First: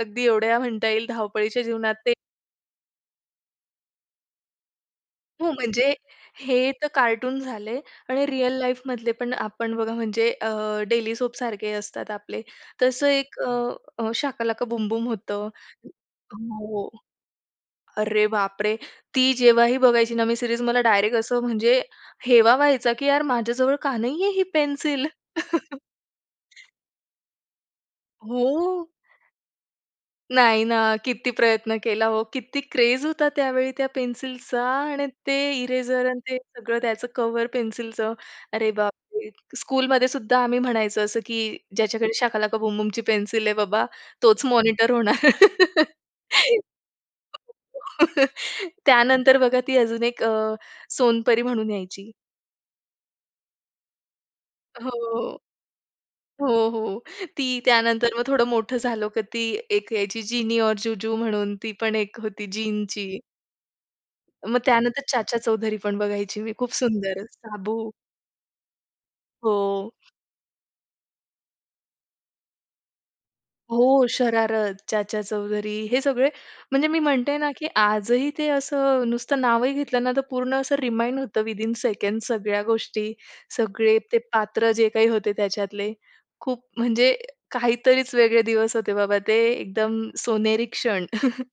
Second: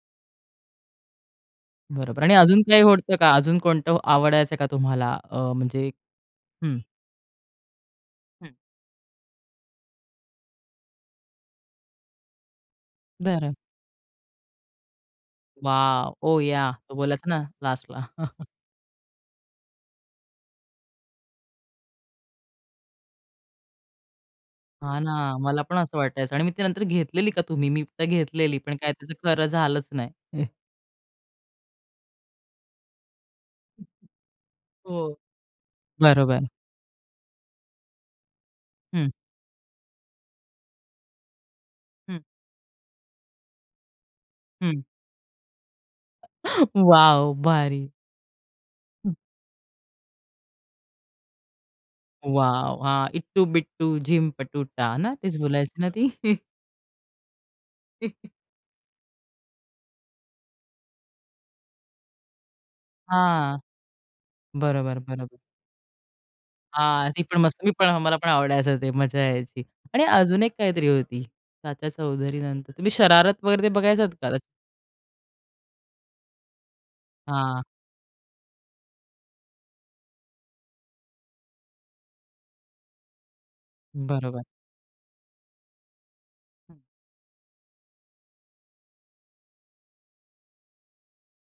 अगदी एवढ्या म्हणता येईल धावपळीच्या जीवनात ते बरोबर आणि अजून काही होत का अजून कोणतं आवडायचं का तुम्हाला? हो, अ, म्हणजे म्हणजे हे हं. तर कार्टून झाले आणि रिअल हं. लाईफमधले पण आपण बघा म्हणजे अ, डेली सोपसारखे असतात आपले, तसं एक अ, बरं. अ, शाका लाका बूम बूम होतं. वॉव! ओह! याह. हो, तो बोलायचा ना लास्टला. अरे बापरे! ती जेव्हाही बघायची ना मी सीरीज मला डायरेक्ट असं म्हणजे हेवा व्हायचा, की यार माझ्याजवळ का नाही आहे ही हां पेन्सिल? ना, मला पण असं वाटायचं आणि मी ती नंतर घेतलेली का तुम्ही? मी तर घेतलेली पण हो. काय त्याचं खरं झालंच नाही. नाही ना, किती प्रयत्न केला हो. किती क्रेज होता त्यावेळी त्या पेन्सिलचा आणि हो, ते इरेजर अन् ते बरोबर. सगळं त्याचं कव्हर पेन्सिलचं अरे, हं. बापरे! [unintelligible] स्कूलमध्ये सुद्धा आम्ही म्हणायचं असं, की "ज्याच्याकडे हं. शाका लाका बूम बूमची पेन्सिल आहे बाबा तोच हं. मॉनिटर होणार" वॉव! भारी. हं. त्यानंतर बघा ती अजून एक अ, सोनपरी म्हणून यायची. वॉव! हां, इट्टू बिट्टू झिम हो, पटूटा, ना? तेच बोलायचे ना ती. हो, हो. ती त्यानंतर मग थोडं मोठं झालं, की ती एक यायची जिनी और जूजू म्हणून ती पण एक होती जिनची. हां, मग बरोबर, त्यानंतर बरोबर. चाचा चौधरी पण बघायची मी खूप हां, ती सुंदर, पण मस्त मी पण साबू. मला पण आवडायचं ते मजा हो. यायची आणि अजून एक काहीतरी होती. चाचा चौधरी नंतर तुम्ही शरारत वगैरे ते हो, बघायचत का? शरारत, चाचा चौधरी हे सगळे म्हणजे मी म्हणते ना, हां. की आजही ते असं नुसतं नावही घेतलं ना तर पूर्ण असं रिमाइंड होतं विथिन अ सेकंड सगळ्या गोष्टी, सगळे ते बरोबर. पात्र जे काही होते त्याच्यातले, खूप हं. म्हणजे काहीतरीच वेगळे दिवस होते बाबा ते, एकदम सोनेरी क्षण.